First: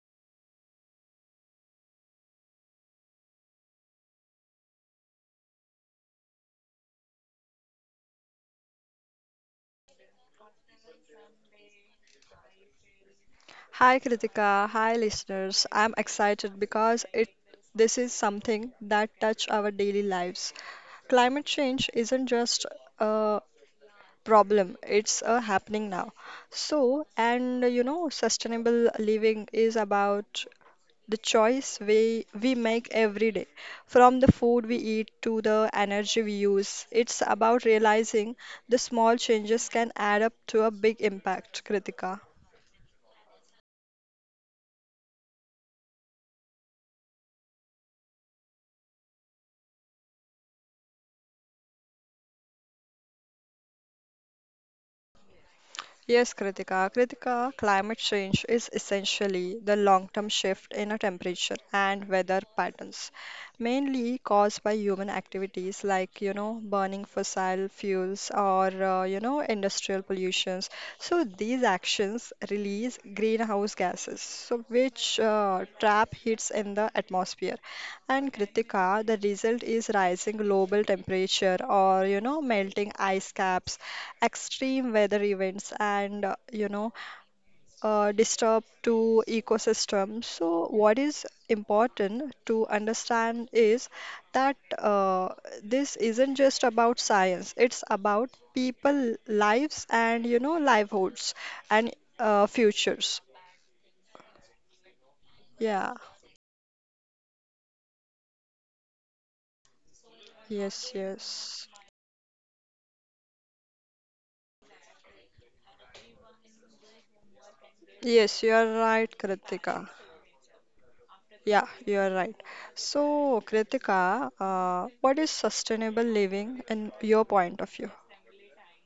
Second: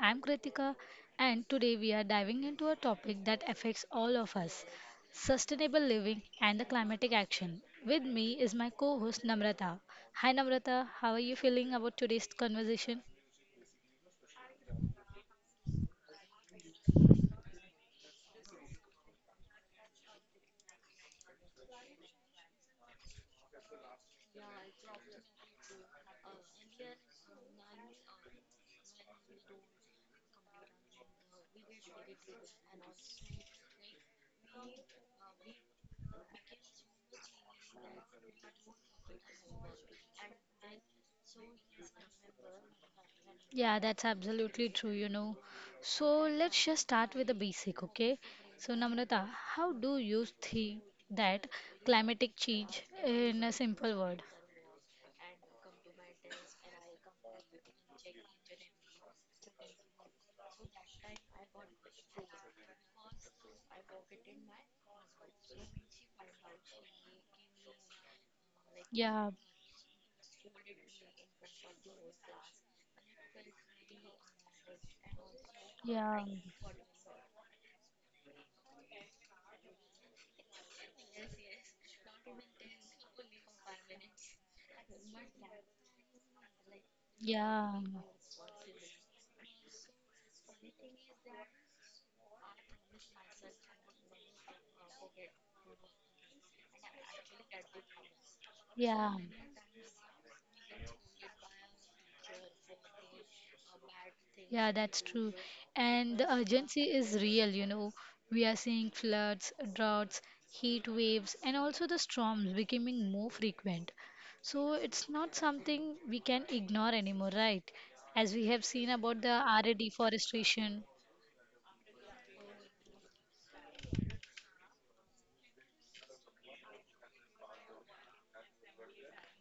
I'm Kritika, and today we are diving into a topic that affects all of us sustainable living and the climatic action. With me is my co host Namrata. Hi Namrata, how are you feeling about today's conversation? Hi Kritika, hi listeners. I'm excited because it this is something that touch our daily lives. Climate change isn't just a problem, it's a happening now. Sustainable living is about the choice we make every day. From the food we eat to the energy we use, it's about realizing the small changes can add up to a big impact, Kritika. Yeah, that's absolutely true, you know. So let's just start with the basic, okay? So, Namrata, how do you think that climatic change in a simple word? Yes, Kritika. Kritika, climate change is essentially the long-term shift in a temperature and weather patterns, mainly caused by human activities burning fossil fuels or, Yeah, industrial pollutions. So these actions release greenhouse gases, so which yeah. uh, trap heats in the atmosphere. And Kritika, the result is rising global temperature or you know melting ice caps, extreme weather events, and Yeah, disturb to ecosystem. So what is important to understand is that this isn't just about science. It's about yeah, people lives and you know livelihoods and futures. yeah, that's true. And the Yeah. urgency is real, you know. We are seeing floods, droughts, heat waves, and Yes. also the Yes. storms becoming more frequent. So it's not something we can ignore anymore, right? As we have seen about Yes, the you are RA right, Kritika. deforestation. Yeah, you are right. So, Kritika, what is sustainable living in your point of view?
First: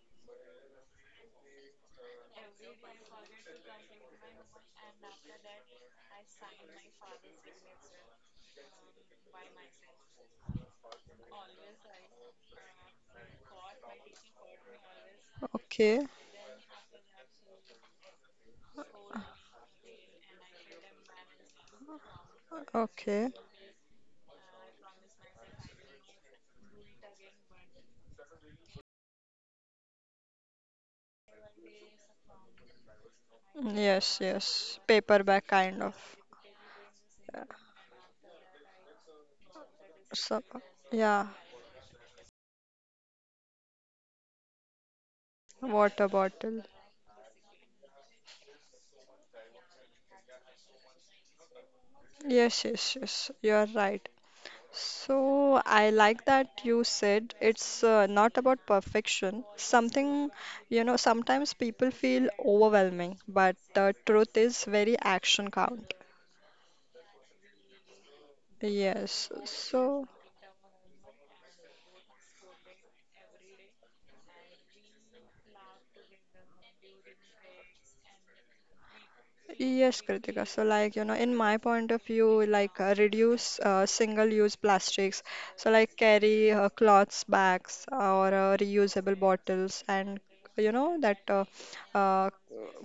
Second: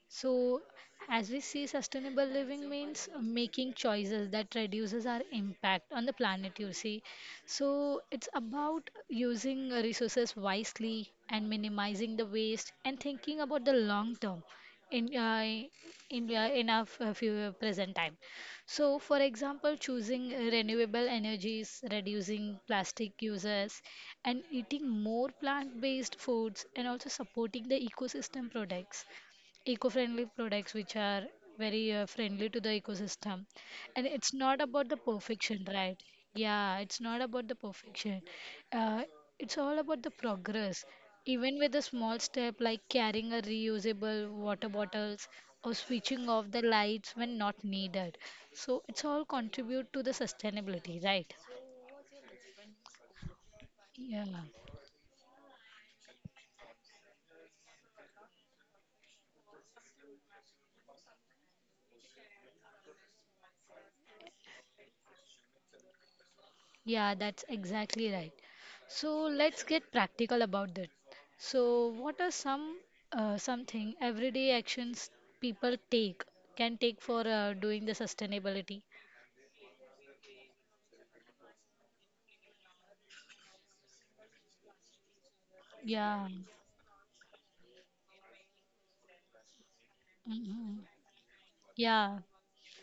So, as we see, sustainable living means making choices that reduces our impact on the planet, you see. So, it's about using resources wisely and minimizing the waste and thinking about the long term in uh, Okay, in our f- few- present time. So, for example, choosing renewable energies, reducing plastic okay. uses, and eating more plant-based foods, and also supporting the ecosystem products eco-friendly products which are very friendly to the ecosystem and Yes, it's not yes. about the Paperback perfection kind of. right yeah it's not Yeah. about the perfection uh, it's all about the So, progress yeah, even with a small step like carrying a reusable water bottles or water switching off bottle. the lights when not needed so it's all contribute to the sustainability right Yes, yes, yes. You're right. yeah. So I like that you said it's not about perfection. Something, you know, sometimes people feel overwhelming, but the truth is very action count. Yeah, that's exactly right. So Yes. let's get So. practical about that. So, what are some something everyday actions people take can take for doing the sustainability? Yes, Kritika. In my point of view, reduce single-use plastics. So, like, Yeah, carry cloths, bags, or reusable bottles, and you hmm know that yeah, uh,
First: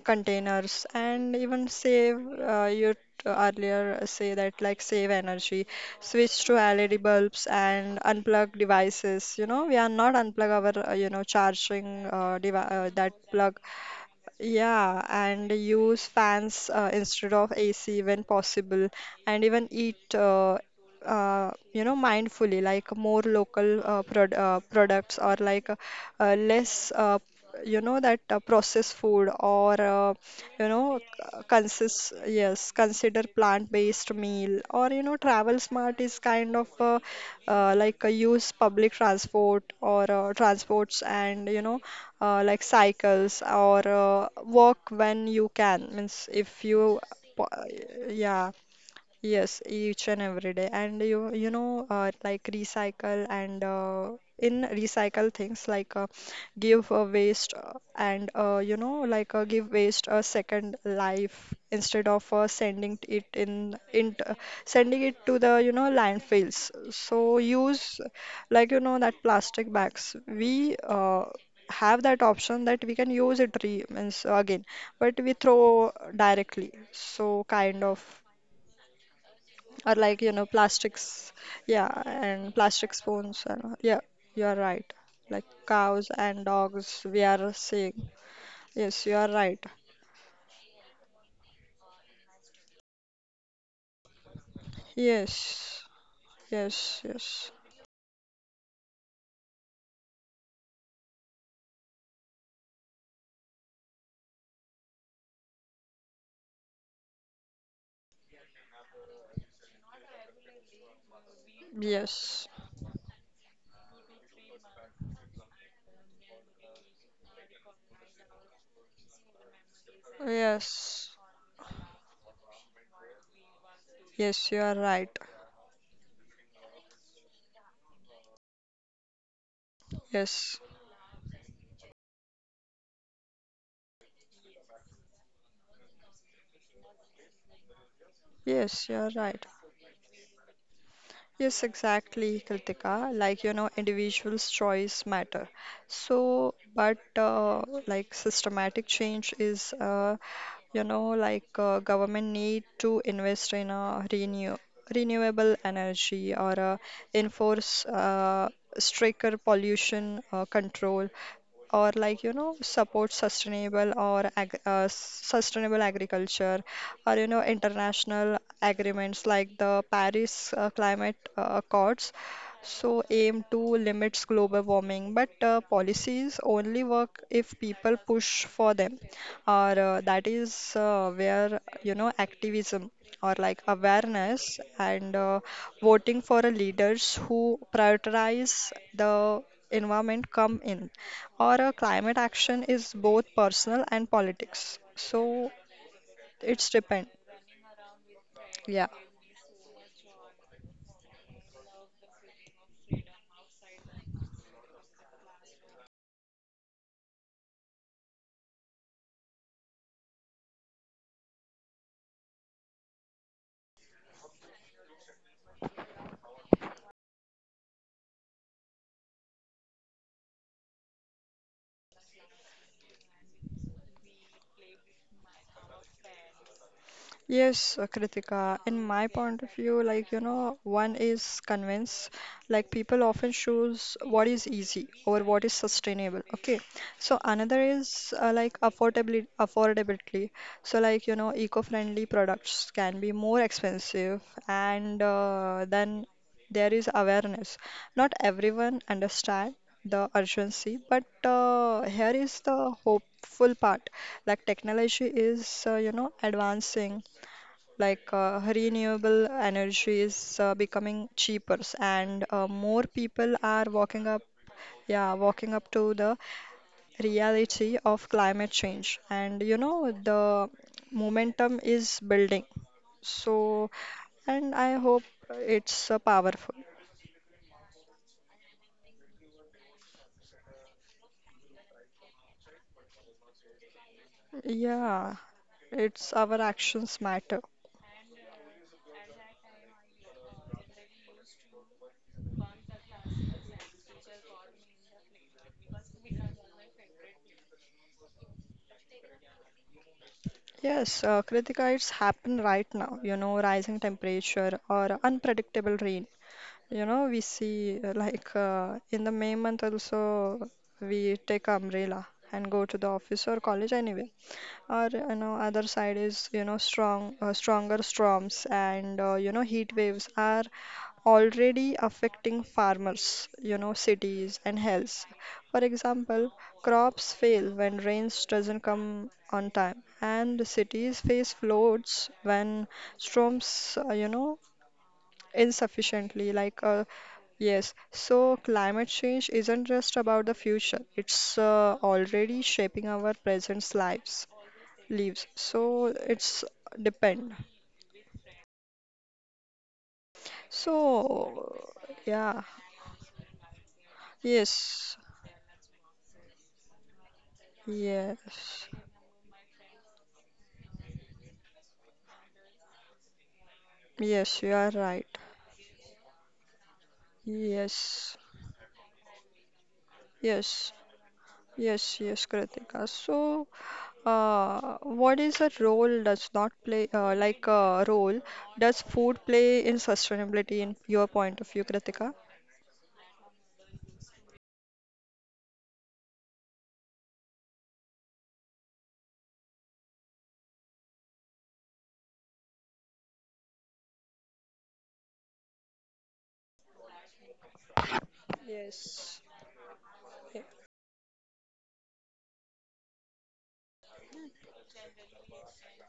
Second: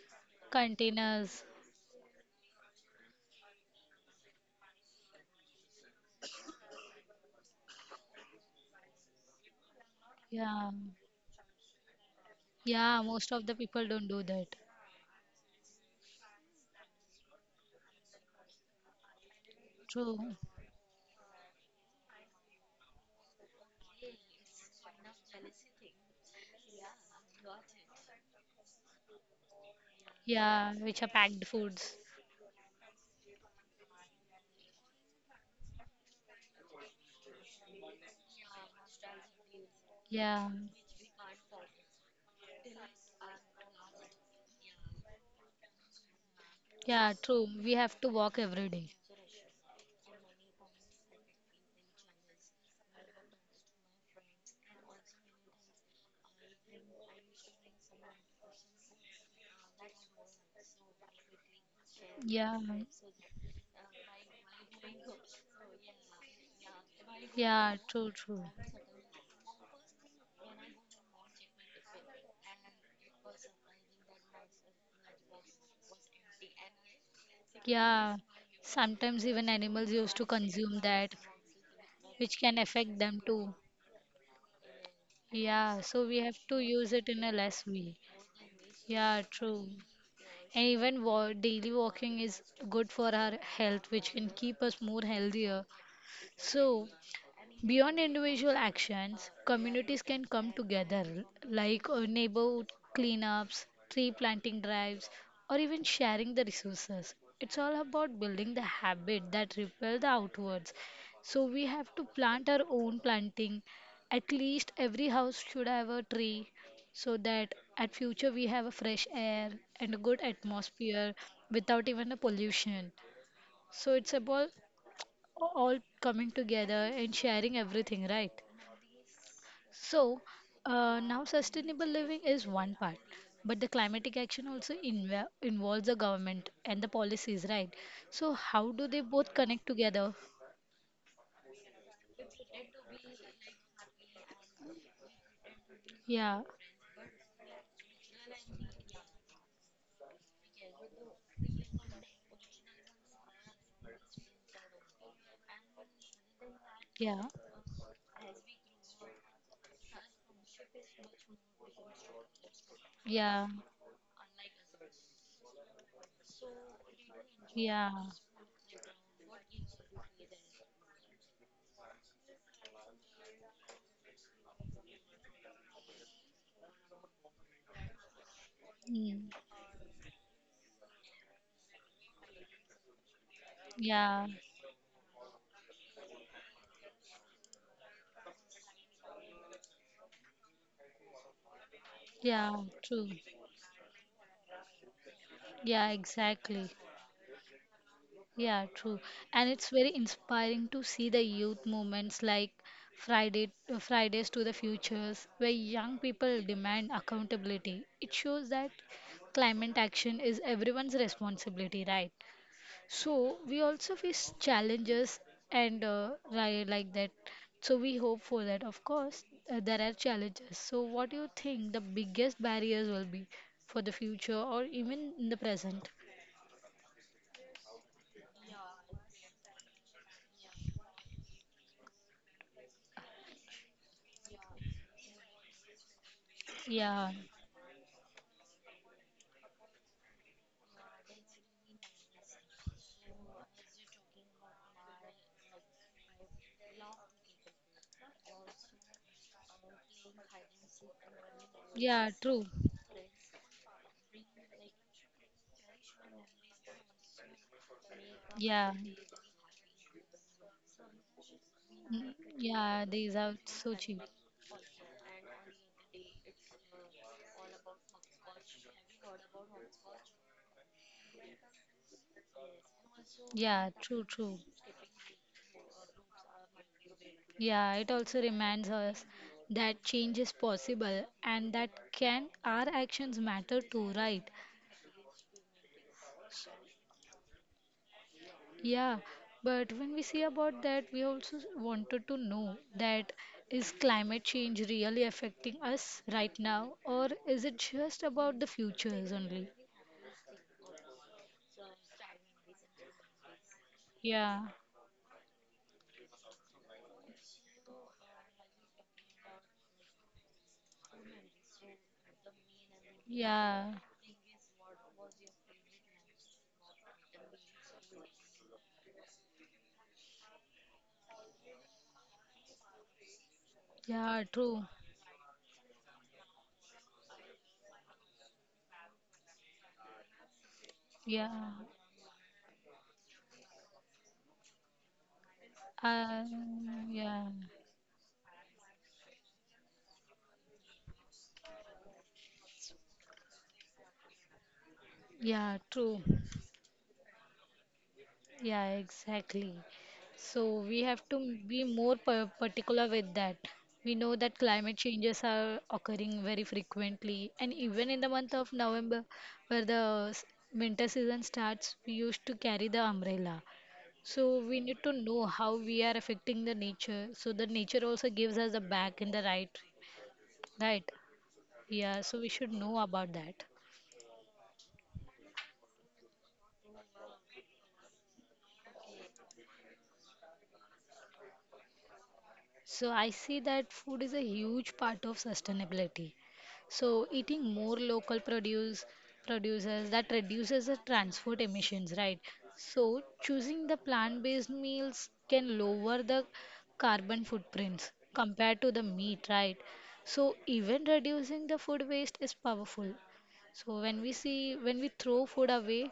containers, and containers. even save. Earlier say that like save energy, switch to LED bulbs, and unplug devices. You know, we are not unplug Yeah, our charging yeah. That Most of the plug people don't do that. yeah, and use fans instead of AC when possible, and even eat True. You know mindfully like more local products or less you know that processed food or Yeah, you which are know packed c- foods. consist yes consider plant-based meal or you know travel smart is kind of use public transport or Yeah, transports and you know like cycles or work when you can means if yeah. you True. po- We have to walk yeah. every day. Yes, each and every day. And you know like recycle and in recycle things give a waste and you know like give waste a second life instead of Yeah, sending it to the you know landfills. So yeah. use True. like you know that plastic bags. We have that option that we can use it re means again, but we throw directly. So kind of. Yeah, sometimes even animals Or used like, to you know, consume that, plastics, yeah, which and can plastic affect them spoons too. and yeah, you are right. Like Yeah, so cows we have and to use dogs, it in we a are less way. seeing. Yes, you Yeah, are right. true. And even daily walking is good for our health, which can keep us more healthier. Yes, So yes, yes, beyond individual actions, communities can come together, like neighborhood cleanups, tree planting drives, or even sharing the resources. It's all about building the habit that repel the outwards. So we have to plant yes, our own planting. At least every house should have a tree, so that at future we have a fresh air and a good atmosphere yes, without even a pollution. So it's about yes, you are right. all coming together and sharing everything, right? So, Yes, uh, now sustainable living is one part, but the climatic action also involves the government and the policies, right? So, how do yes, you they are both right. connect together? Yes, exactly, Kritika. Like, you know, individuals' choice matter. Yeah, So, but Like systematic change is, government need to invest in a renewable energy or yeah, enforce stricter pollution control or like you know support yeah, sustainable or ag sustainable agriculture or you know yeah, international agreements like the Paris Climate Accords so aim to limits global warming but policies only work if people push for them mm, or that is where you know activism or like yeah, awareness and voting for a leaders who prioritize the environment come in or a climate yeah, action true. is both personal and politics. So Yeah, exactly. it's depend. Yeah, Yeah. true. And it's very inspiring to see the youth movements like Friday, Fridays to the Futures, where young people demand accountability. It shows that climate action is everyone's responsibility, right? So we also face challenges and right like that. So we hope for that. Of course, there are challenges. So what do you think the biggest barriers will be for the future or even in the present? Yes, Kritika, in my point of view, like, you know, one is convinced, like, people often choose what is easy or what is sustainable. Okay. Yeah, So, another is like affordability. So, like, you know, eco-friendly products can be more expensive, and then there is awareness. Not everyone understand the urgency, but yeah, here true. is the hopeful part. Like technology is, you know, advancing, Yeah, renewable energy is becoming cheaper mm, and yeah, more these are people are so cheap. walking up yeah walking up to the reality of climate change and you know the momentum is building so Yeah, true. and I hope it's powerful Yeah, it also reminds us that change is possible and that can our actions matter too, right? yeah it's our actions matter. Yeah, but when we see about that, we also wanted to know that is climate change really affecting us right now, or is it just about the futures only? Yes, Kritika, it's happened right now, you know, rising Yeah, temperature or unpredictable rain. You know, we see in the May month also we take umbrella and go to the office or college yeah, anyway. Or you know, other side is you know stronger storms and you know heat waves are already affecting farmers, you know, yeah, cities true. and health. For example, crops fail when rains doesn't come on time, and cities face Yeah, floods when storms, insufficiently yeah. yes so climate change isn't just about the future it's already shaping our present lives Yeah, so true. it's depend Yeah, exactly. So we have to be so more yeah particular with that. We know that climate yes changes are occurring very frequently, and even in the month of yes November, where the winter season starts, we used to carry the umbrella. So yes you we are need to right know how we are affecting the nature. So the nature also yes gives us a back in the right, yes right? yes Yeah, so yes we should know Kritika about so that. What is a role does not play, like a role does food play in sustainability in your point of view, Kritika? So I see that food is a huge part of sustainability. So eating more local producers that reduces the transport emissions, right? So choosing the plant-based meals can lower the carbon footprints compared to the Yes. meat, right? So Yeah. even reducing the food waste is powerful. So when we see when we throw food away,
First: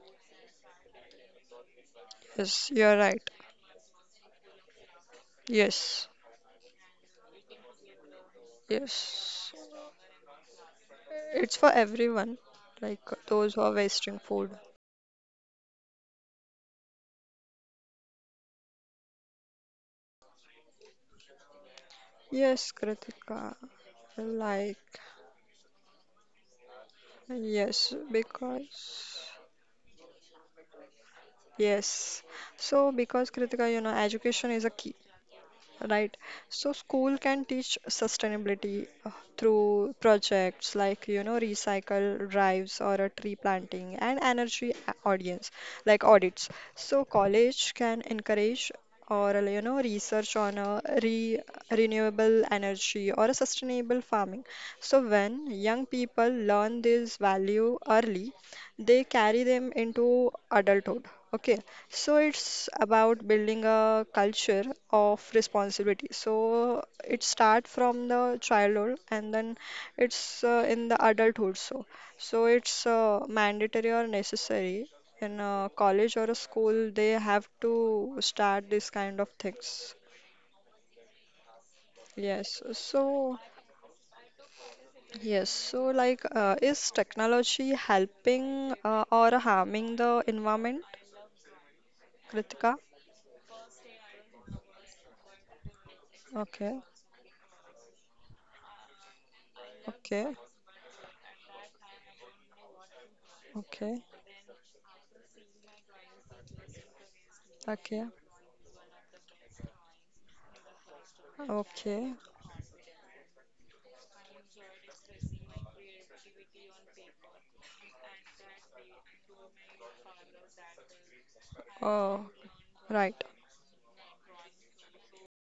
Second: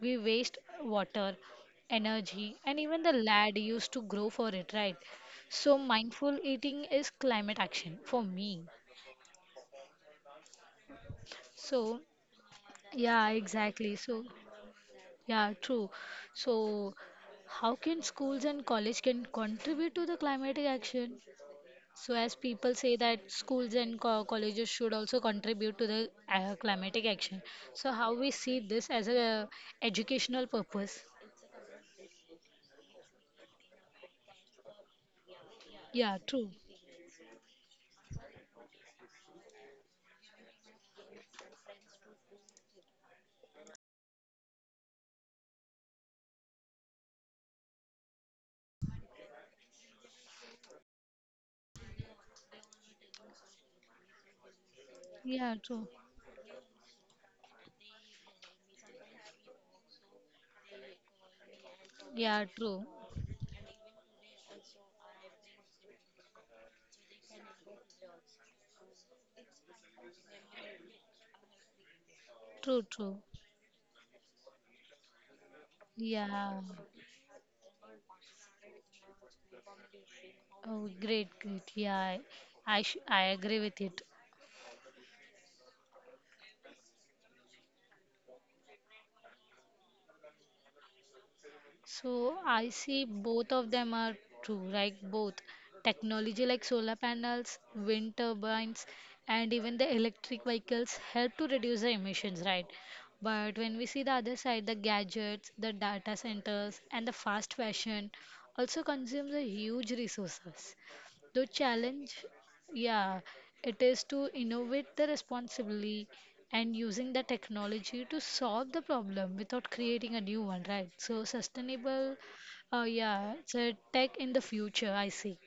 we waste water, energy, Yes, and you're even the right. land used to grow for it, right? So, Yes, mindful eating is climate action for me. yes. It's for So, everyone, like yeah, those who are exactly. wasting So, food. yeah, true. So, how can schools and college can contribute to the climatic action? So, as Yes, people say that Kritika. schools and co colleges Like, should also contribute to the climatic action. yes, So, how we see this as because, a educational purpose? yes. So, because Kritika, you know, education is a key. Right? Yeah, true. So school can teach sustainability through projects like, you know, recycle drives or a tree planting and energy a- audience like audits. So college can encourage or, you know, research on a re renewable energy or a sustainable farming. So when Yeah, young true. people learn this value early, they carry them into adulthood. Okay, so Yeah, it's true. about building a culture of responsibility. So it starts from the childhood and then it's in the adulthood. So so True, it's true. Mandatory or necessary in a college or a Yeah. school. They have to start this kind of things. Oh, great. Yeah, I, Yes. I, sh- I So agree with it. yes. Is technology helping or harming the environment, So I Kritika? see both of them are true, like both technology like Okay. solar panels, wind turbines, and even the Okay. electric vehicles help to reduce the emissions, right? But when we Okay. see the other side, the gadgets, the data centers, and the fast Okay. fashion also consumes a huge resources. The Okay. challenge, yeah, it is to innovate the responsibly and using the technology to solve the problem without creating a new one, right? So Oh, right, yeah, it's a tech in the future, I see.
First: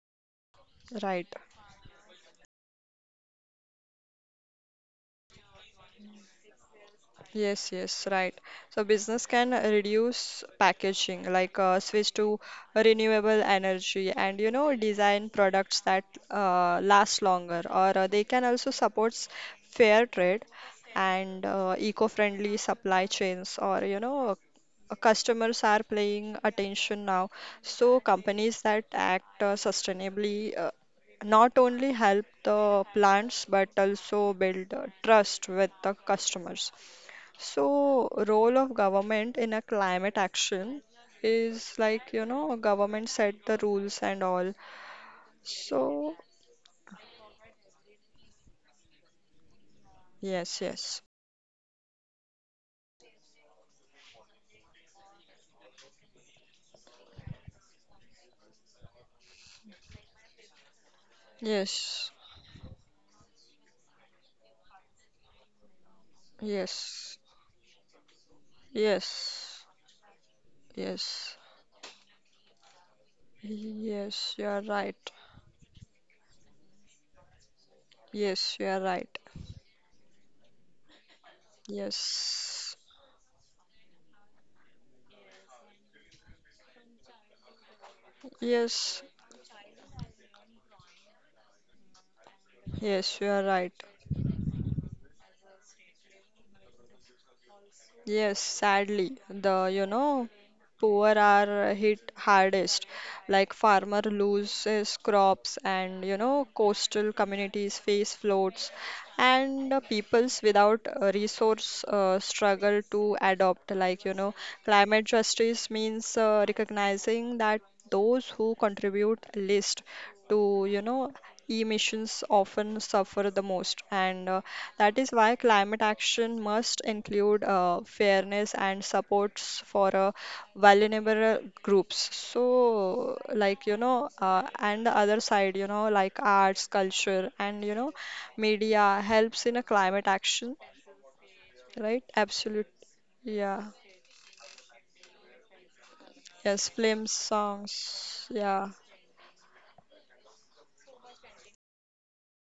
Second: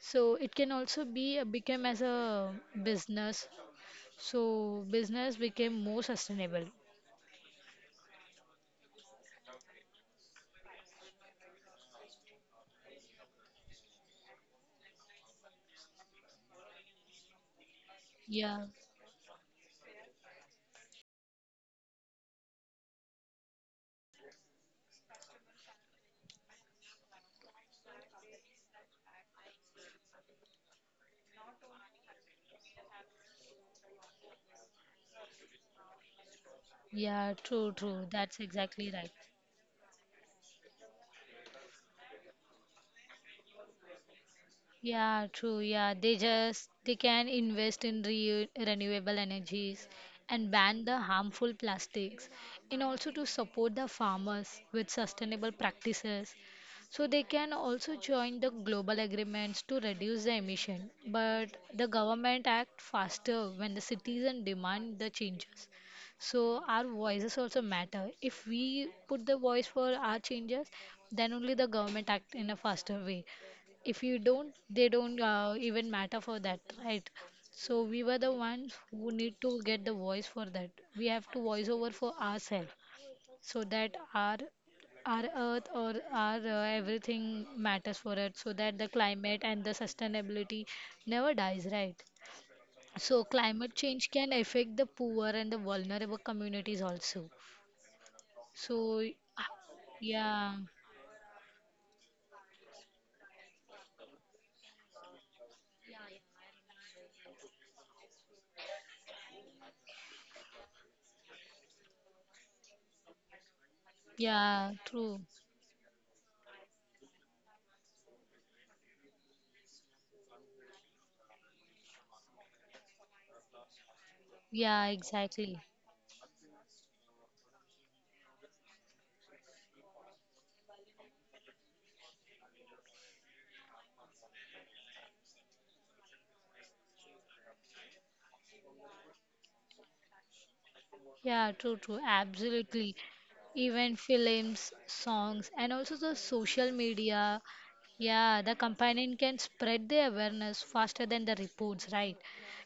So it can also right. be become as a business. So business became more sustainable. Yes, yes, right. So business can reduce packaging, switch to renewable energy and you know design products that last longer, or they can Yeah, also supports fair trade and eco-friendly supply chains, or you know customers are paying attention now. So companies that act sustainably not only help the plants but also build trust with the customers. yeah, true. So, That's role of exactly right. government in a climate action is like, you know, government set the rules and all. Yeah, true. Yeah, they So, just they can invest in re renewable energies and yes, ban the yes, harmful plastics, and also to support the farmers with sustainable practices. So they can also join the global agreements to reduce the emission. But the yes, government act faster when the citizens demand the changes. So our yes, voices also matter. If we put the voice yes, for our changes, then only yes, the government act in a faster way if you yes, don't you are they don't right. Even matter for that right so we were the Yes, ones you are who right. need to get the voice for that we have to voice over for ourselves Yes, so that our earth or our everything matters for it so that the yes, climate and the sustainability never dies right so yes, you are climate right. change can affect the poor and the vulnerable communities also Yes, so sadly, the you know yeah poor are hit hardest. Like farmer loses crops, and you know coastal communities face floods, and peoples without resource struggle to adopt like you know yeah climate true justice means recognizing that those who contribute least to you know emissions often suffer the most and yeah that is why exactly. climate action must include fairness and supports for vulnerable groups so like you know and the other side you know like arts culture and you know media helps in a climate action, Yeah, true, right? Absolute. absolutely. Yeah. Even films, songs, and also the social Yes. Films, media. songs. Yeah, the Yeah. companion can spread the awareness faster than the reports, right?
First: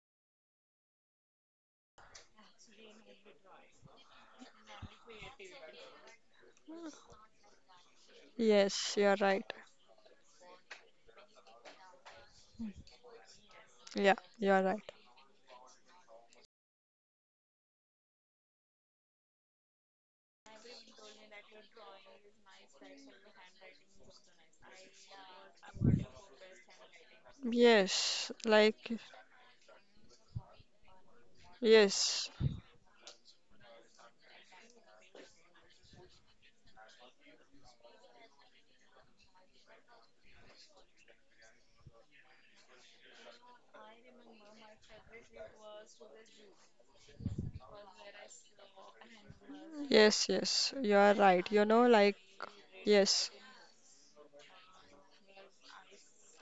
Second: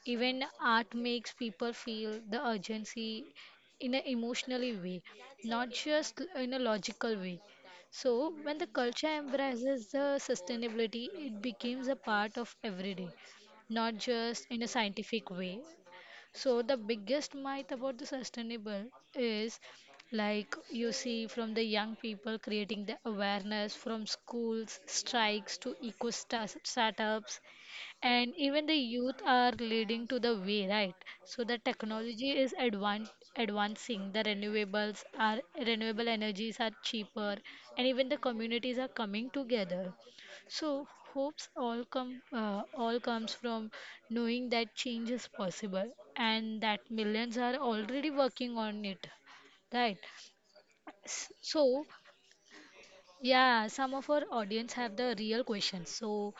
Even art makes people feel the urgency in an emotionally way, not just in a logical way. So, when the Yes. culture You're right. embraces the sustainability, it becomes a part of everyday, not Yeah. just You're in a right. scientific way. So the biggest myth about the sustainable is like you see from the young people creating the awareness from schools, strikes to eco startups Yes. and even the Like. youth are leading to the way, right? So the Yes. technology is advancing. The renewables are renewable energies are cheaper, and even the communities are coming together. So hopes all come all comes from knowing that change is possible and that millions are already working on it, right? Yes. Yes. You're right. You know. So Like. Yes. yeah, some of our audience have the real questions. So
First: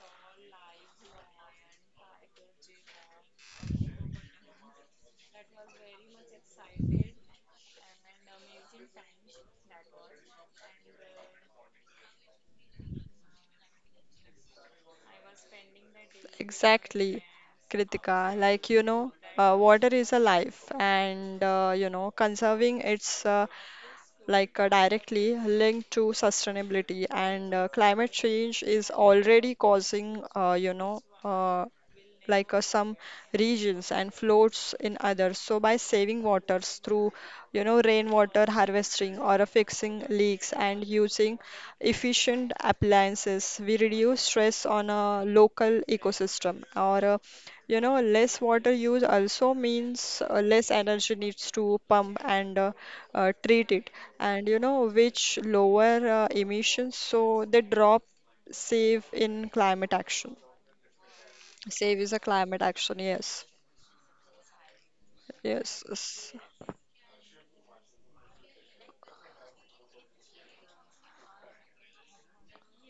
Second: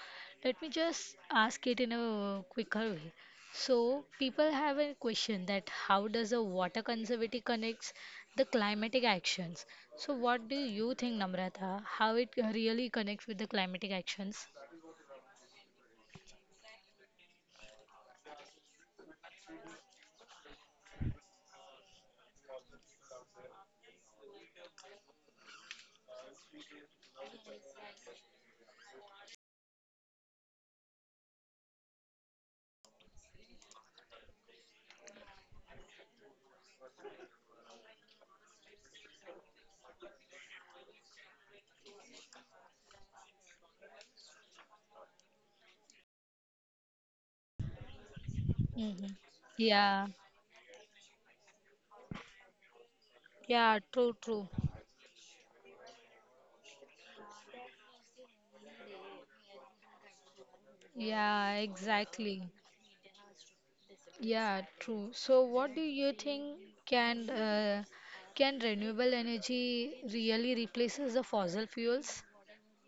let me just ask it in a quicker way. So people have a question that how does a water conservancy connects the climatic actions? So what do you think, Namrata? How it really connects with the climatic actions? Exactly. Kritika. Like you know. Water is a life, and you know conserving its directly linked to sustainability and climate change is already causing some regions and floats in others. So by saving waters through, you know, rainwater harvesting or fixing leaks and using efficient appliances, we reduce stress on a local ecosystem or you know less water Hmm. use also Yeah. means less energy needs to pump and Yeah, treat it true, true. and you know which lower emissions so they drop save in climate action. Yeah, Save is a exactly. climate action. Yes. Yeah, true. So, what do Yes. you Yes. think can uh, can renewable energy really replaces the fossil fuels?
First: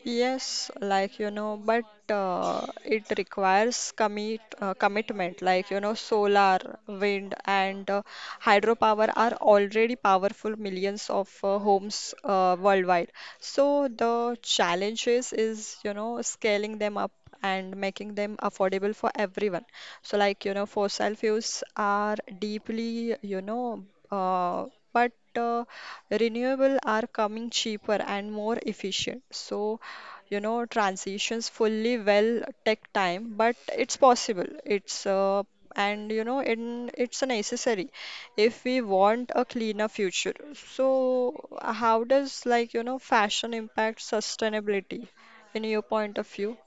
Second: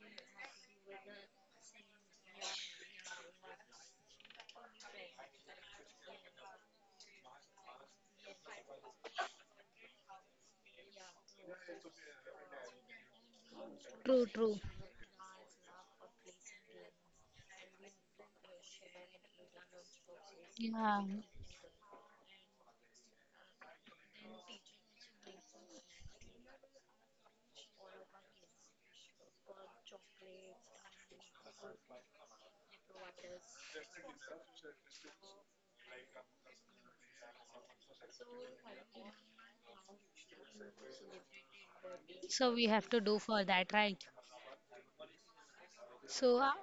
Yes, like you know, but it requires commitment. Like you know, solar, wind, and hydropower are already powerful millions of homes worldwide. So True, the true. challenges is you know scaling them up and making them affordable for everyone. So like you know, Yeah. fossil fuels are deeply you know, uh, but renewable are coming cheaper and more efficient. So you know, transitions fully well take time, but it's possible. It's and you know, in it's a necessary if we want a cleaner future. So, how does So we like you have know, to do for fashion that, impact right? sustainability in your point of So, uh, view?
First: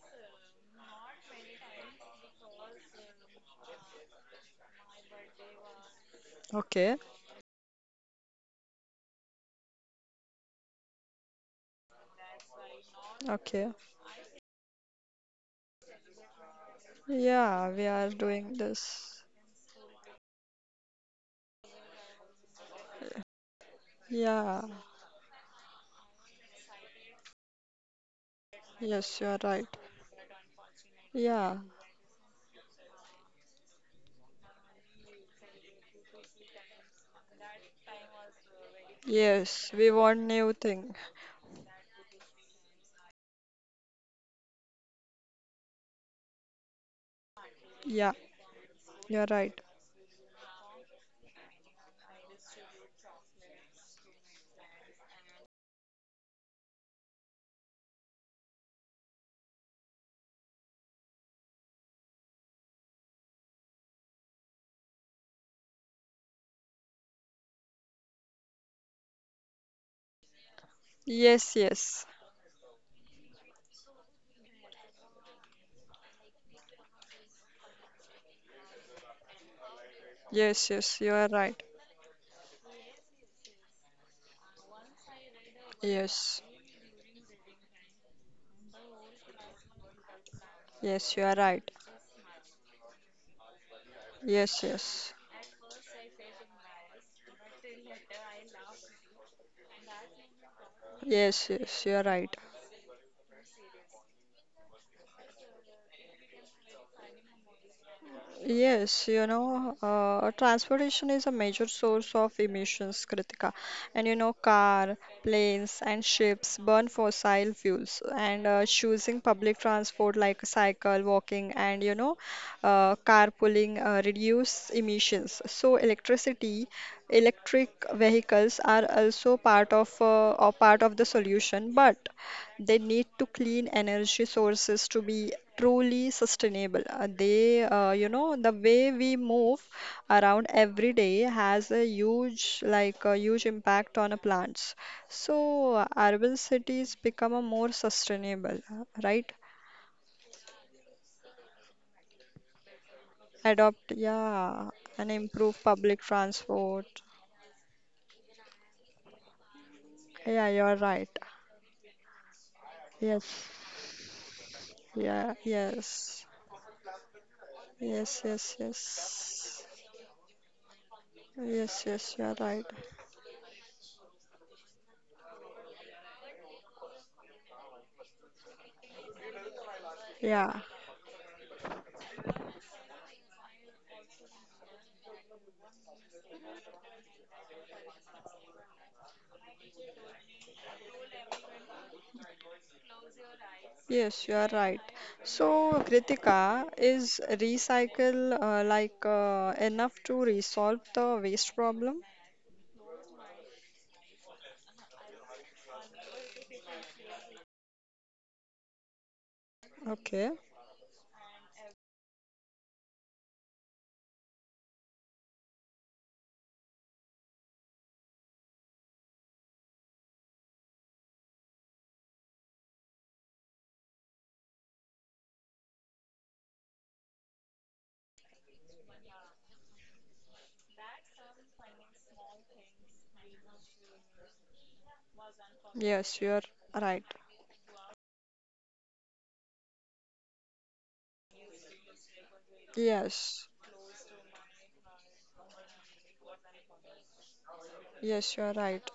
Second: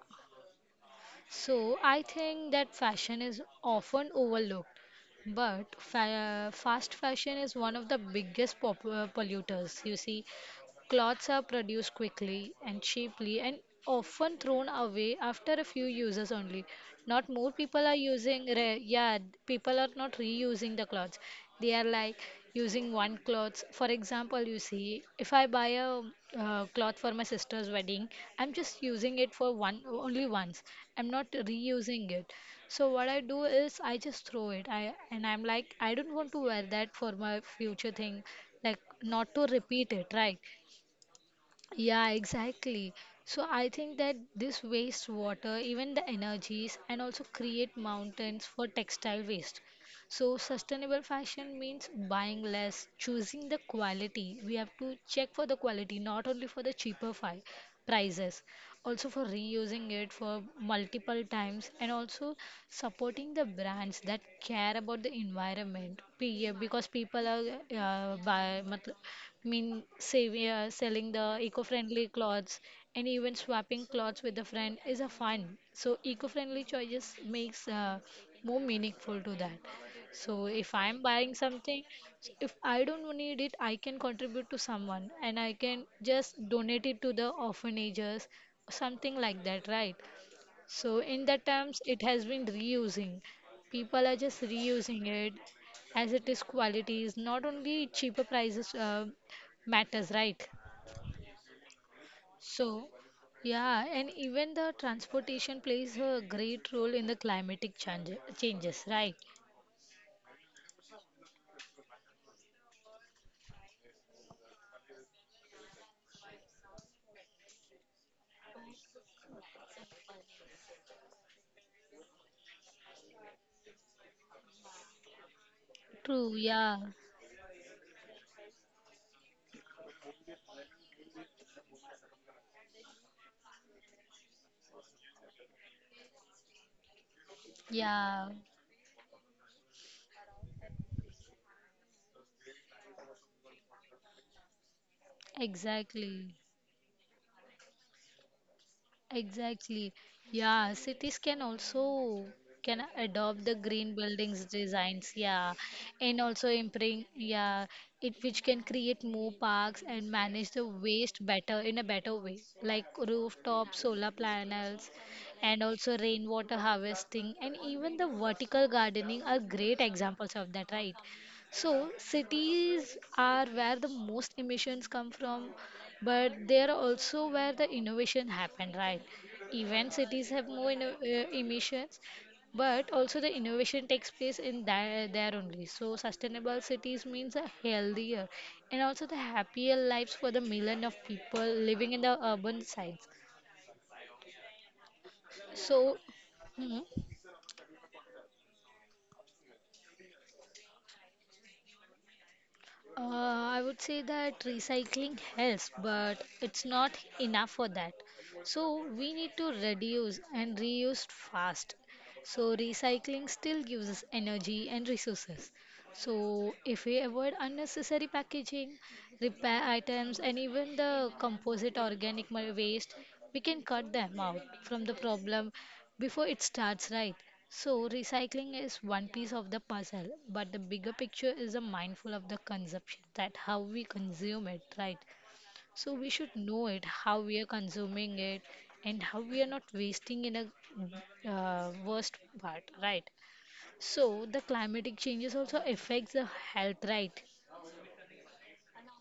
so I think that fashion is often overlooked, but fa fast Okay, fashion is one of the biggest pop polluters. You see, cloths are produced quickly and cheaply and okay. often thrown away after a few uses only. Not more Yeah, people we are are using, doing yeah, this. people are not reusing the cloths. They are like using one cloth. For example, you Yeah, see, if I buy a cloth for my sister's wedding, I'm just using yes, it you are for right. one only once. I'm not Yeah, reusing it. So what I do is I just throw it. I'm like I don't want to wear that for my future thing, like not to yes, repeat we it, want right? new thing. Yeah, exactly. So I think that this waste water, even the energies, and also create Yeah, mountains for you textile are right. waste. So, sustainable fashion means buying less, choosing the quality. We have to check for the quality, not only for the cheaper prices, also for reusing it for multiple times, and also supporting the brands that care about the environment. Yeah, because people are buy, matl- mean saving, selling the Yes, eco-friendly yes, clothes and even swapping clothes with a friend is a fun. So eco-friendly choices makes more meaningful to that. So if yes, I'm yes, you buying are right. something, if I don't need it, I can contribute to someone and I can just Yes, donate it to the orphanages, something like that, right? So in yes, you that are terms, right. it has been reusing. People are just Yes, reusing yes, it as it is qualities, not only cheaper prices matters, right? yes, yes, you are right. So, yeah, and even the transportation plays a great role in the climatic changes, right? Yes, you know, transportation is a major source of emissions, Kritika. And you know, car, planes, and ships burn fossil fuels. And Choosing public transport like cycle, walking, and carpooling reduce emissions. True, yeah, Electric vehicles are also part of or part of the solution, but they need to clean energy sources to be truly sustainable. Yeah. The way we move around every day has a huge impact on a plants. So Exactly, urban cities become a more sustainable, right? exactly. Yeah, cities can also can adopt the green Adopt, buildings yeah, designs, and yeah, improve public and also improve, transport. yeah, it which can create more parks and manage Yeah, the you're right. waste better in a better way, like Yes. rooftop solar panels Yeah, and also yes. rainwater harvesting and even the Yes, yes, vertical gardening are yes. great examples of that, right? Yes, So yes, you are right. cities are where the most emissions come from, but there are also where the innovation happened, right? Even cities have Yeah. more emissions, but also the innovation takes place in there only. So sustainable cities means a healthier and also the happier lives for the million of people living in the urban sites. Yes, you are right. So, So, Kritika, hmm? is recycle enough to resolve the waste problem? I would say that recycling helps, but it's not enough for that. So we need to reduce Okay. and reuse fast. So recycling still gives us energy and resources. So if we avoid unnecessary packaging, repair items, and even the composite organic waste, we can cut them out from the problem before it starts, right? So, recycling is one piece of the puzzle, but the bigger picture is a mindful of the consumption, that how we consume it, right? So, we Yes, should you are know it, right. how we are consuming it, and how we are not wasting in a worst part, right? Yes. So, the climatic changes also affects the health, right? Yes, you are right.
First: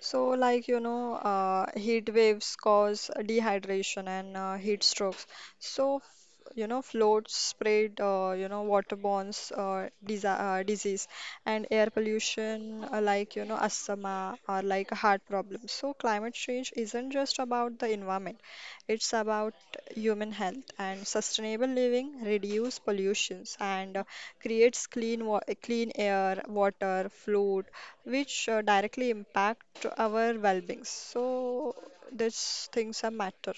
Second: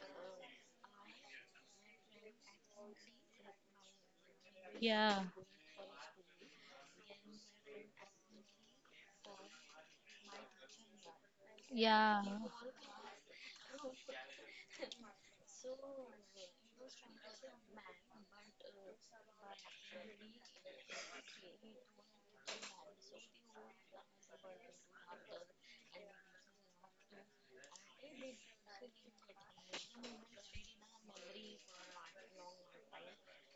So, like, you know, heat waves cause dehydration and heat Yeah, strokes. So, you know, floats spread, you know, waterborne disa disease and air yeah. pollution, like, you know, asthma or like heart problems. So, climate change isn't just about the environment, it's about human health and sustainable living, reduce pollutions and creates clean air, water, food which directly impact our well-being. So these things are matter.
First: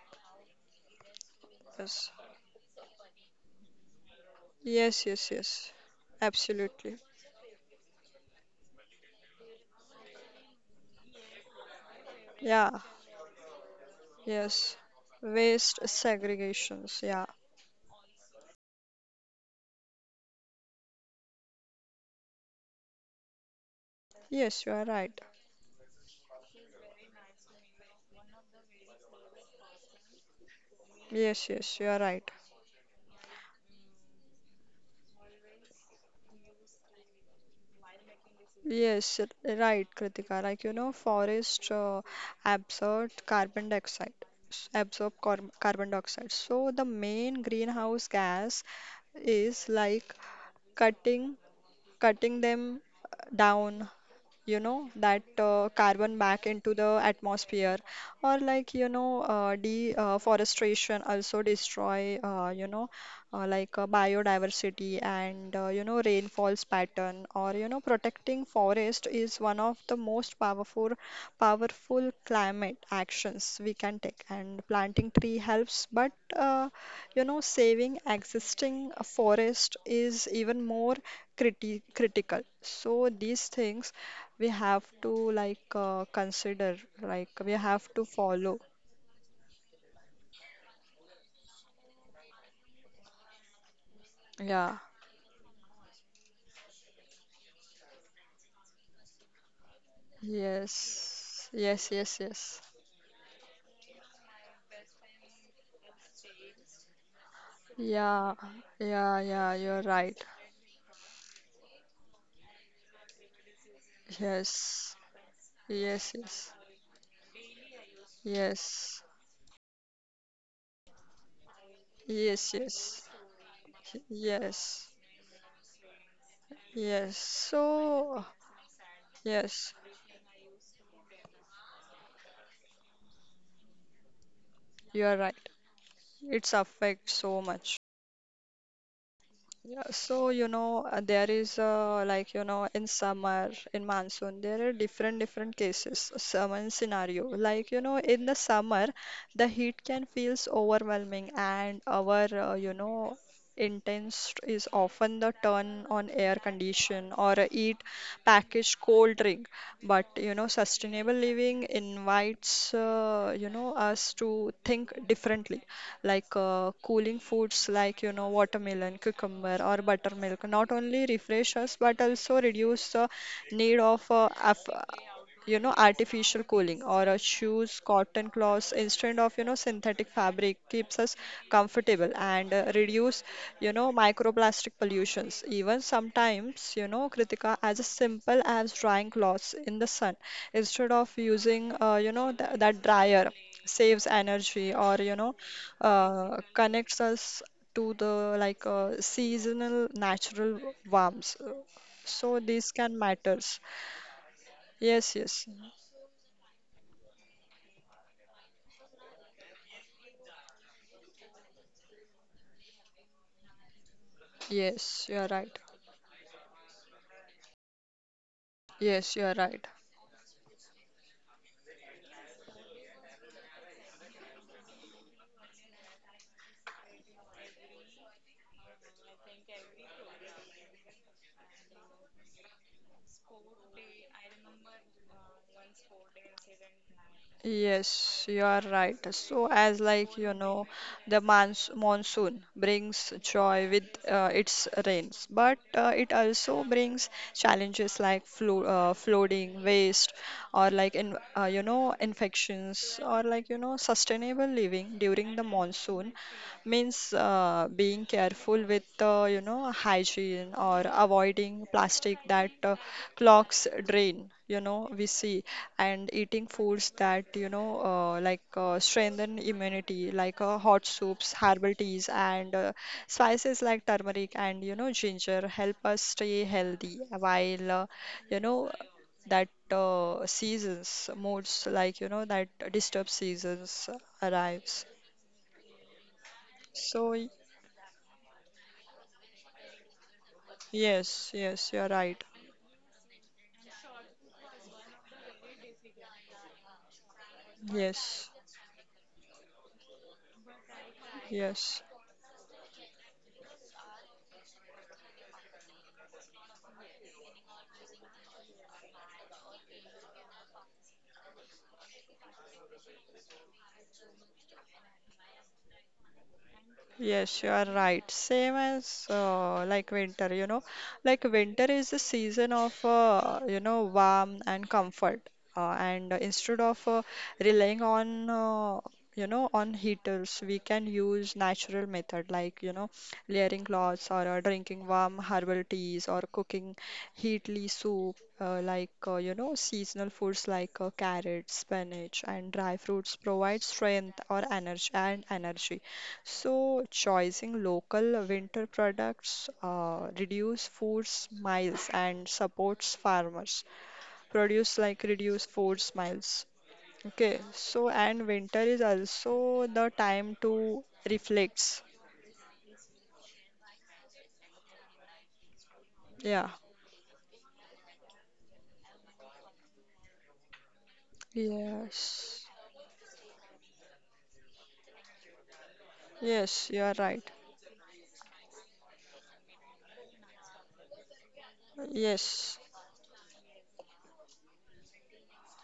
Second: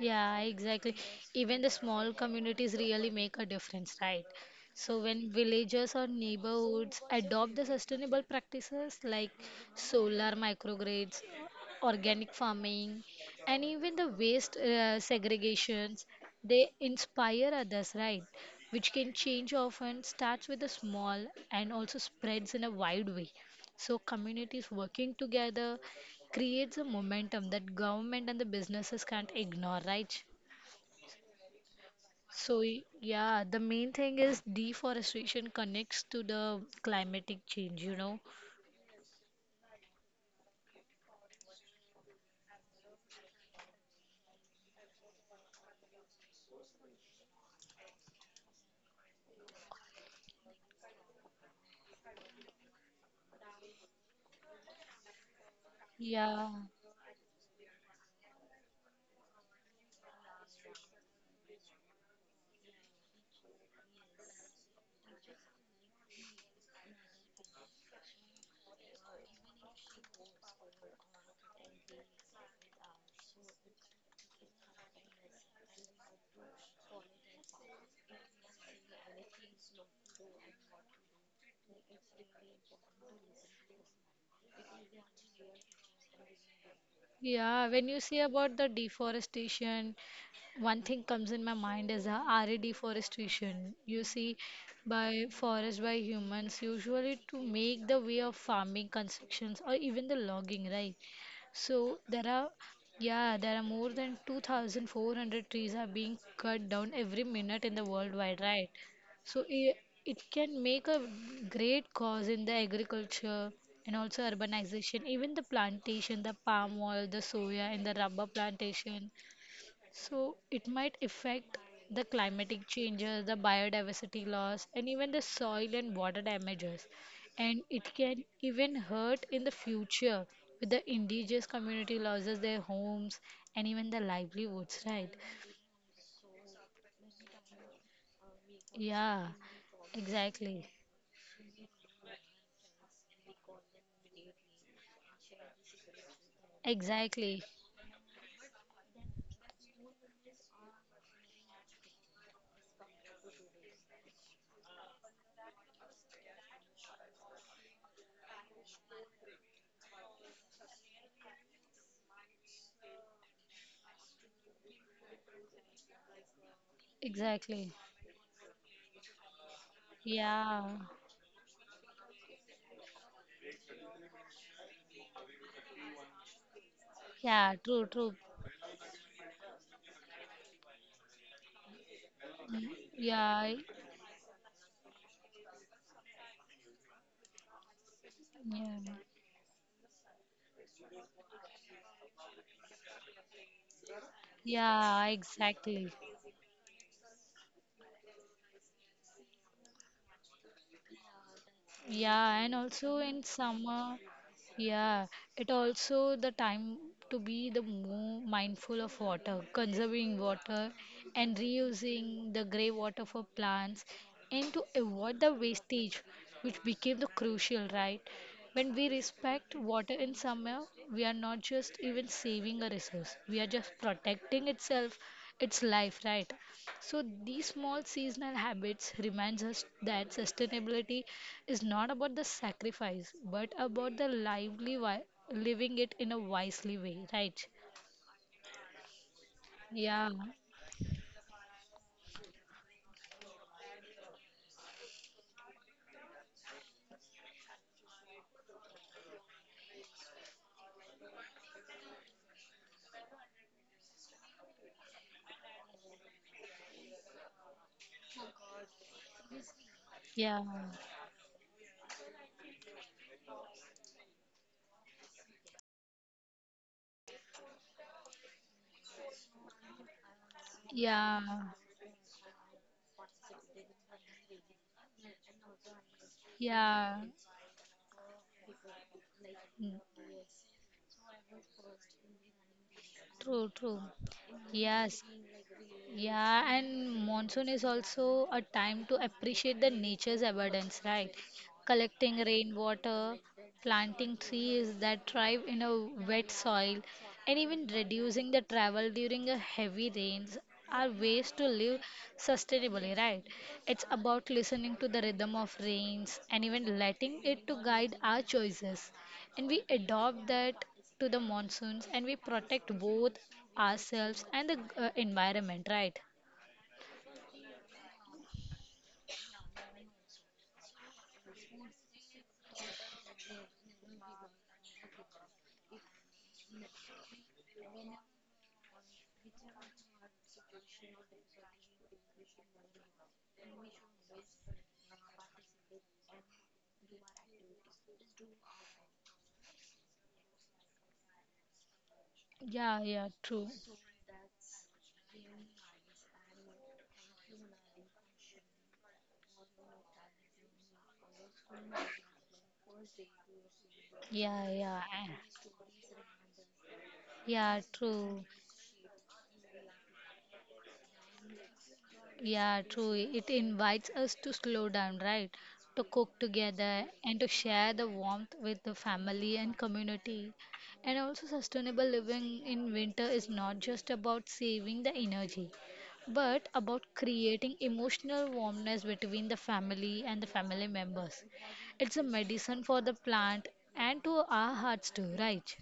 Yeah, exactly. Even the Yes. small communities really make a difference, right? So Yes, when yes, yes. villages or Absolutely. neighborhoods adopt the sustainable practices like solar microgrids, organic Yeah. farming, and even the waste Yes. Waste segregations, they segregations. Yeah. inspire others, right? Which can change often starts with a small and also spreads in a wide way. So Yes, communities you are working right. together creates a momentum that government and the businesses can't ignore, right? Yes, yes, you are right. So yeah, the main thing is deforestation connects to the climatic change, you know. Yes, right, Kritika. Like, you know, forest absorb carbon dioxide, s- absorb car carbon dioxide. So the main greenhouse gas is like cutting cutting them down, you know, that carbon back Yeah. into the atmosphere, or like you know deforestation also destroy you know biodiversity and you know rainfalls pattern, or you know protecting forest is one of the most powerful climate actions we can take, and planting tree helps, but you know saving existing forest is even more critical. So these things we have to consider, like we Yeah, when have you to see about follow. the deforestation, one thing comes in my mind is RE deforestation. You see, Yeah, by forest by humans, usually to make the way of farming, constructions, or even the logging, yes, right? yes, So yes, there yes. are, yeah, there are more than 2,400 trees are being cut down every minute in the Yeah, worldwide, right? yeah, So yeah, it, you're right. it can make a great cause in the agriculture and also Yes, urbanization, even the yes, plantation, the yes, palm oil, the soya, and the rubber yes. plantation so it might affect the Yes, climatic yes, changes, the biodiversity loss, and yes, even the soil and water damages. yes. And it can So even hurt in the yes, future with the indigenous community loses their homes and even the livelihoods, right? you're right. It's affect so much. Yeah, Yeah, so you exactly. know there is, in summer, in monsoon there are different different cases. Summer scenario, Exactly. like you know in the summer the heat can feels overwhelming, and our intense is often the turn on air condition or eat packaged cold drink. But you know sustainable living invites you know us to think differently, like cooling foods Exactly. like you know watermelon, cucumber, or buttermilk Yeah. not only refresh us but also reduce the need of you know artificial cooling, or Yeah, shoes, true, true. cotton cloths instead of you know synthetic fabric keeps us comfortable and Mm, reduce yeah. you know microplastic pollutions. Even sometimes you know Kritika, as simple as Yeah. drying clothes in the sun instead of using that dryer saves energy, or Yeah, you know exactly. Connects us to the seasonal natural warmth. Yeah, So and this also can in matters. summer, yeah, Yes, yes, it also the time to be the more mindful of water, conserving water and reusing the grey water for plants and to yes. avoid You are the right. wastage which became the crucial, right? When we Yes, you are respect right. water in summer, we are not just even saving a resource, we are just protecting itself, its life, right? So these small seasonal habits reminds us that sustainability is not about the sacrifice, but about the lively living it in a wisely way, right? Yes, you are right. So, as Yeah, like you know, the monsoon brings joy with its rains, but it also brings challenges like flooding, waste, or like in you know infections, or like you know sustainable living during the monsoon means being careful with you know yeah, hygiene, or avoiding plastic that clogs drain. You know, we see, and eating foods that you know strengthen immunity, like hot yeah, soups, herbal teas, and spices like turmeric and you know ginger help us stay yeah. healthy, while you know that Mm, seasons moods, like you know that disturbed true, true. seasons arrives. Yes, yeah, and So monsoon is also a time to appreciate the nature's abundance, right? yes, yes, you're Collecting right. rainwater, planting trees that thrive in a wet soil, and even reducing Yes, the travel during a heavy rains are ways to live yes. sustainably, right? It's about listening to the rhythm of rains and even letting it to guide our choices and we adopt that to the monsoons and we protect both ourselves and the environment, right? Yes, you are right. Same as winter, you know, like winter is the season of you know warmth and comfort, and instead of relying on you know on heaters, we can use natural method like you know layering cloths, or drinking warm herbal teas, or cooking heatly soup. You know seasonal foods like carrots, spinach, and dry Yeah, yeah, fruits true. provide strength or energy. So, choosing local winter products reduce food miles and supports farmers. Yeah, Produce yeah, like reduce food miles. Okay, yeah, so true. and winter is also the time to reflect. Yeah, true. It invites us to slow down, right? To cook Yeah. together and to share the warmth with the family and community. And also, sustainable Yes. living in winter is not just about saving the energy, but Yes, you about are right. creating emotional warmness between the family and the family members. It's a Yes. medicine for the plant and to our hearts too, right?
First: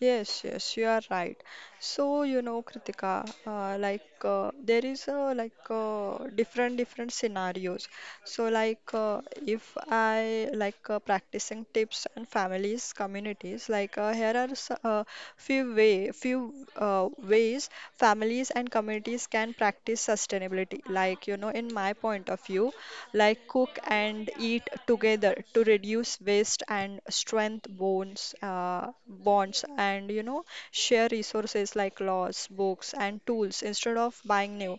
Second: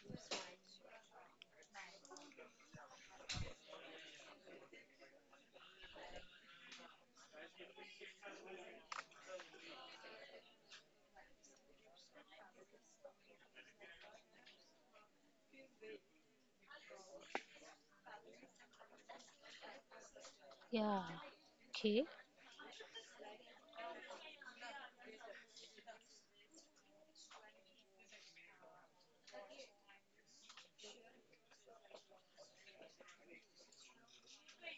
Yes, yes, you are right. So, you know, Kritika, there is different different scenarios. So, if I practicing tips and families communities, like here are few ways families and communities can practice sustainability. Yeah. Like you know, in my Okay. point of view, like cook and eat together to reduce waste and strengthen bonds, and you know, share resources like laws, books, and tools instead of buying new.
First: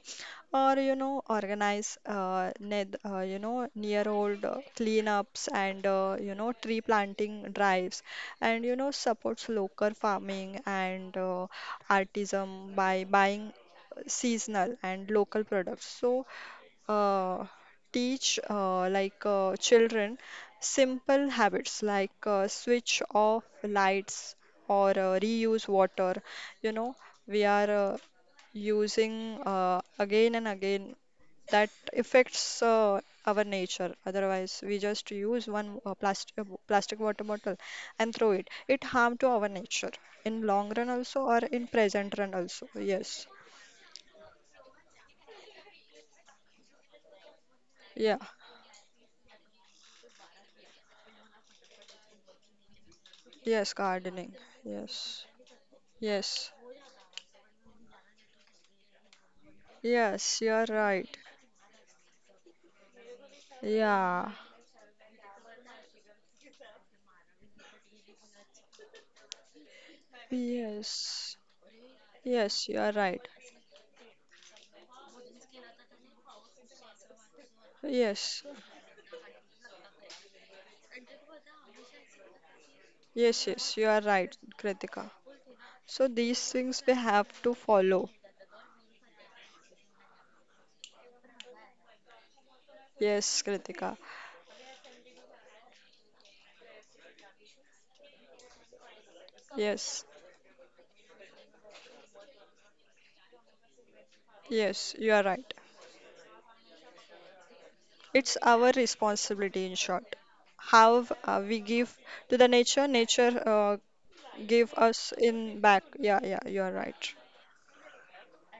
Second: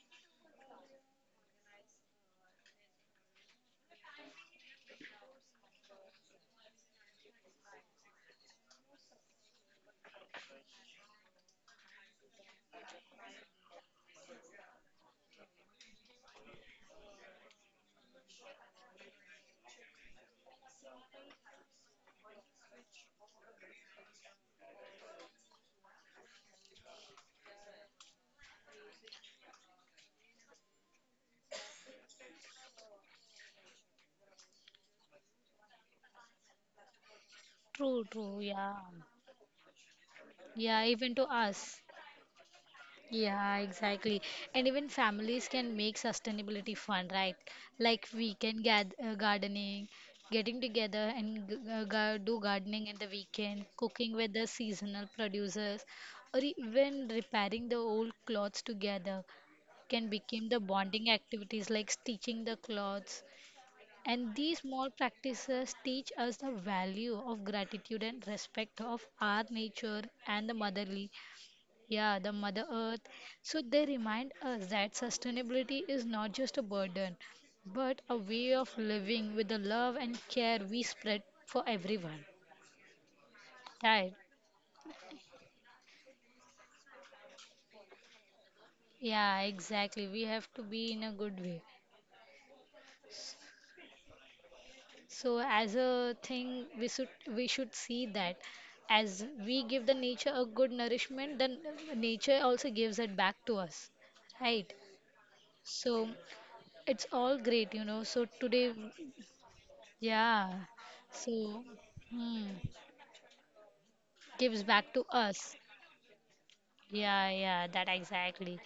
Or you know, organize ne you know near old cleanups and you know tree planting drives, and you know supports local farming and artisan, by buying seasonal and local products. So uh, teach children simple habits like switch off lights or reuse water. You know, we are using again and again, that affects our nature. Otherwise, we just use one plastic water bottle True, and throw true. it. Yeah. It harm to our nature in long Yeah, run even to also, or in us. present run also. Yes. Yeah, exactly. And even families can make sustainability fun, right? Like Yeah. weekend gardening, getting together and do gardening in the weekend, Yes, cooking with gardening. the seasonal Yes. producers, or Yes, even repairing the old clothes together can yes, become you the are right. bonding activities like stitching the clothes. Yeah, And these small practices teach us the value of gratitude and respect of our nature and the motherly yes, yeah, the Mother yes, you are Earth. right. So they remind us that sustainability is not just a burden, but a Yes, way of living with the love and care we spread for everyone. yes, yes, you are Right? right, Kritika. So these things we have to follow. Yeah, exactly. We have to be in a good way. Yes, Kritika. So as a thing, we should see that as we give the Yes, nature a good nourishment, then nature also gives it back to us. Right? yes, you are right. So it's all great, you know. So It's today our responsibility, in short. yeah. How So, we give to hmm, the nature, nature gives give back to us us. in back. Yeah, yeah, you are right. Yeah, yeah, that exactly.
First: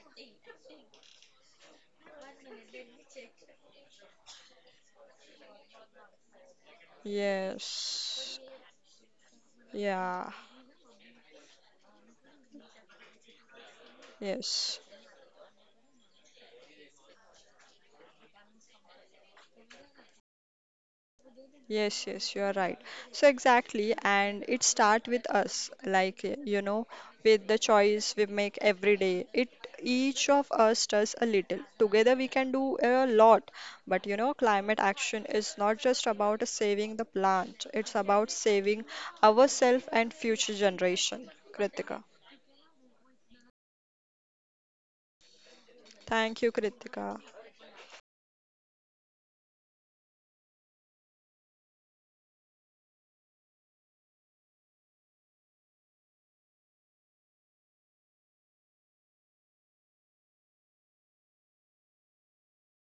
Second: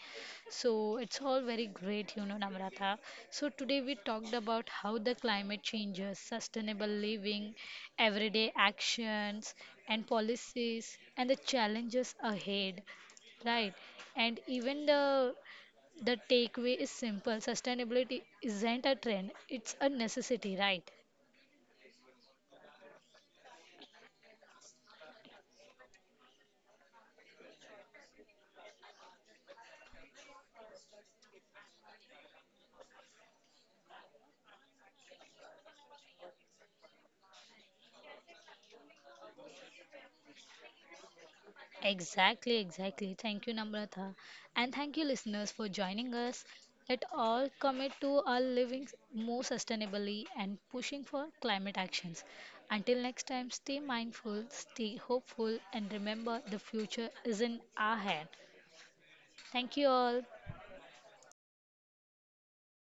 So it's all very great, you know, Namrata. So today we talked about how the climate changes, sustainable living, Yes, everyday actions and yeah, policies and the challenges ahead, right? And yes. even the takeaway is simple. Sustainability isn't a trend, it's a necessity, right? Yes, yes, you are right. So exactly, and it start with us, like you know, with the choice we make every day. It each of us does a little. Together we can do a lot. But you know, climate action is not just about saving the plant. It's about saving ourselves and future generation. Kritika. Exactly, exactly. Thank you, Namrata. And thank you, listeners, for joining Thank you, us. Let Kritika. all commit to our living more sustainably and pushing for climate actions. Until next time, stay mindful, stay hopeful, and remember the future is in our hand. Thank you all.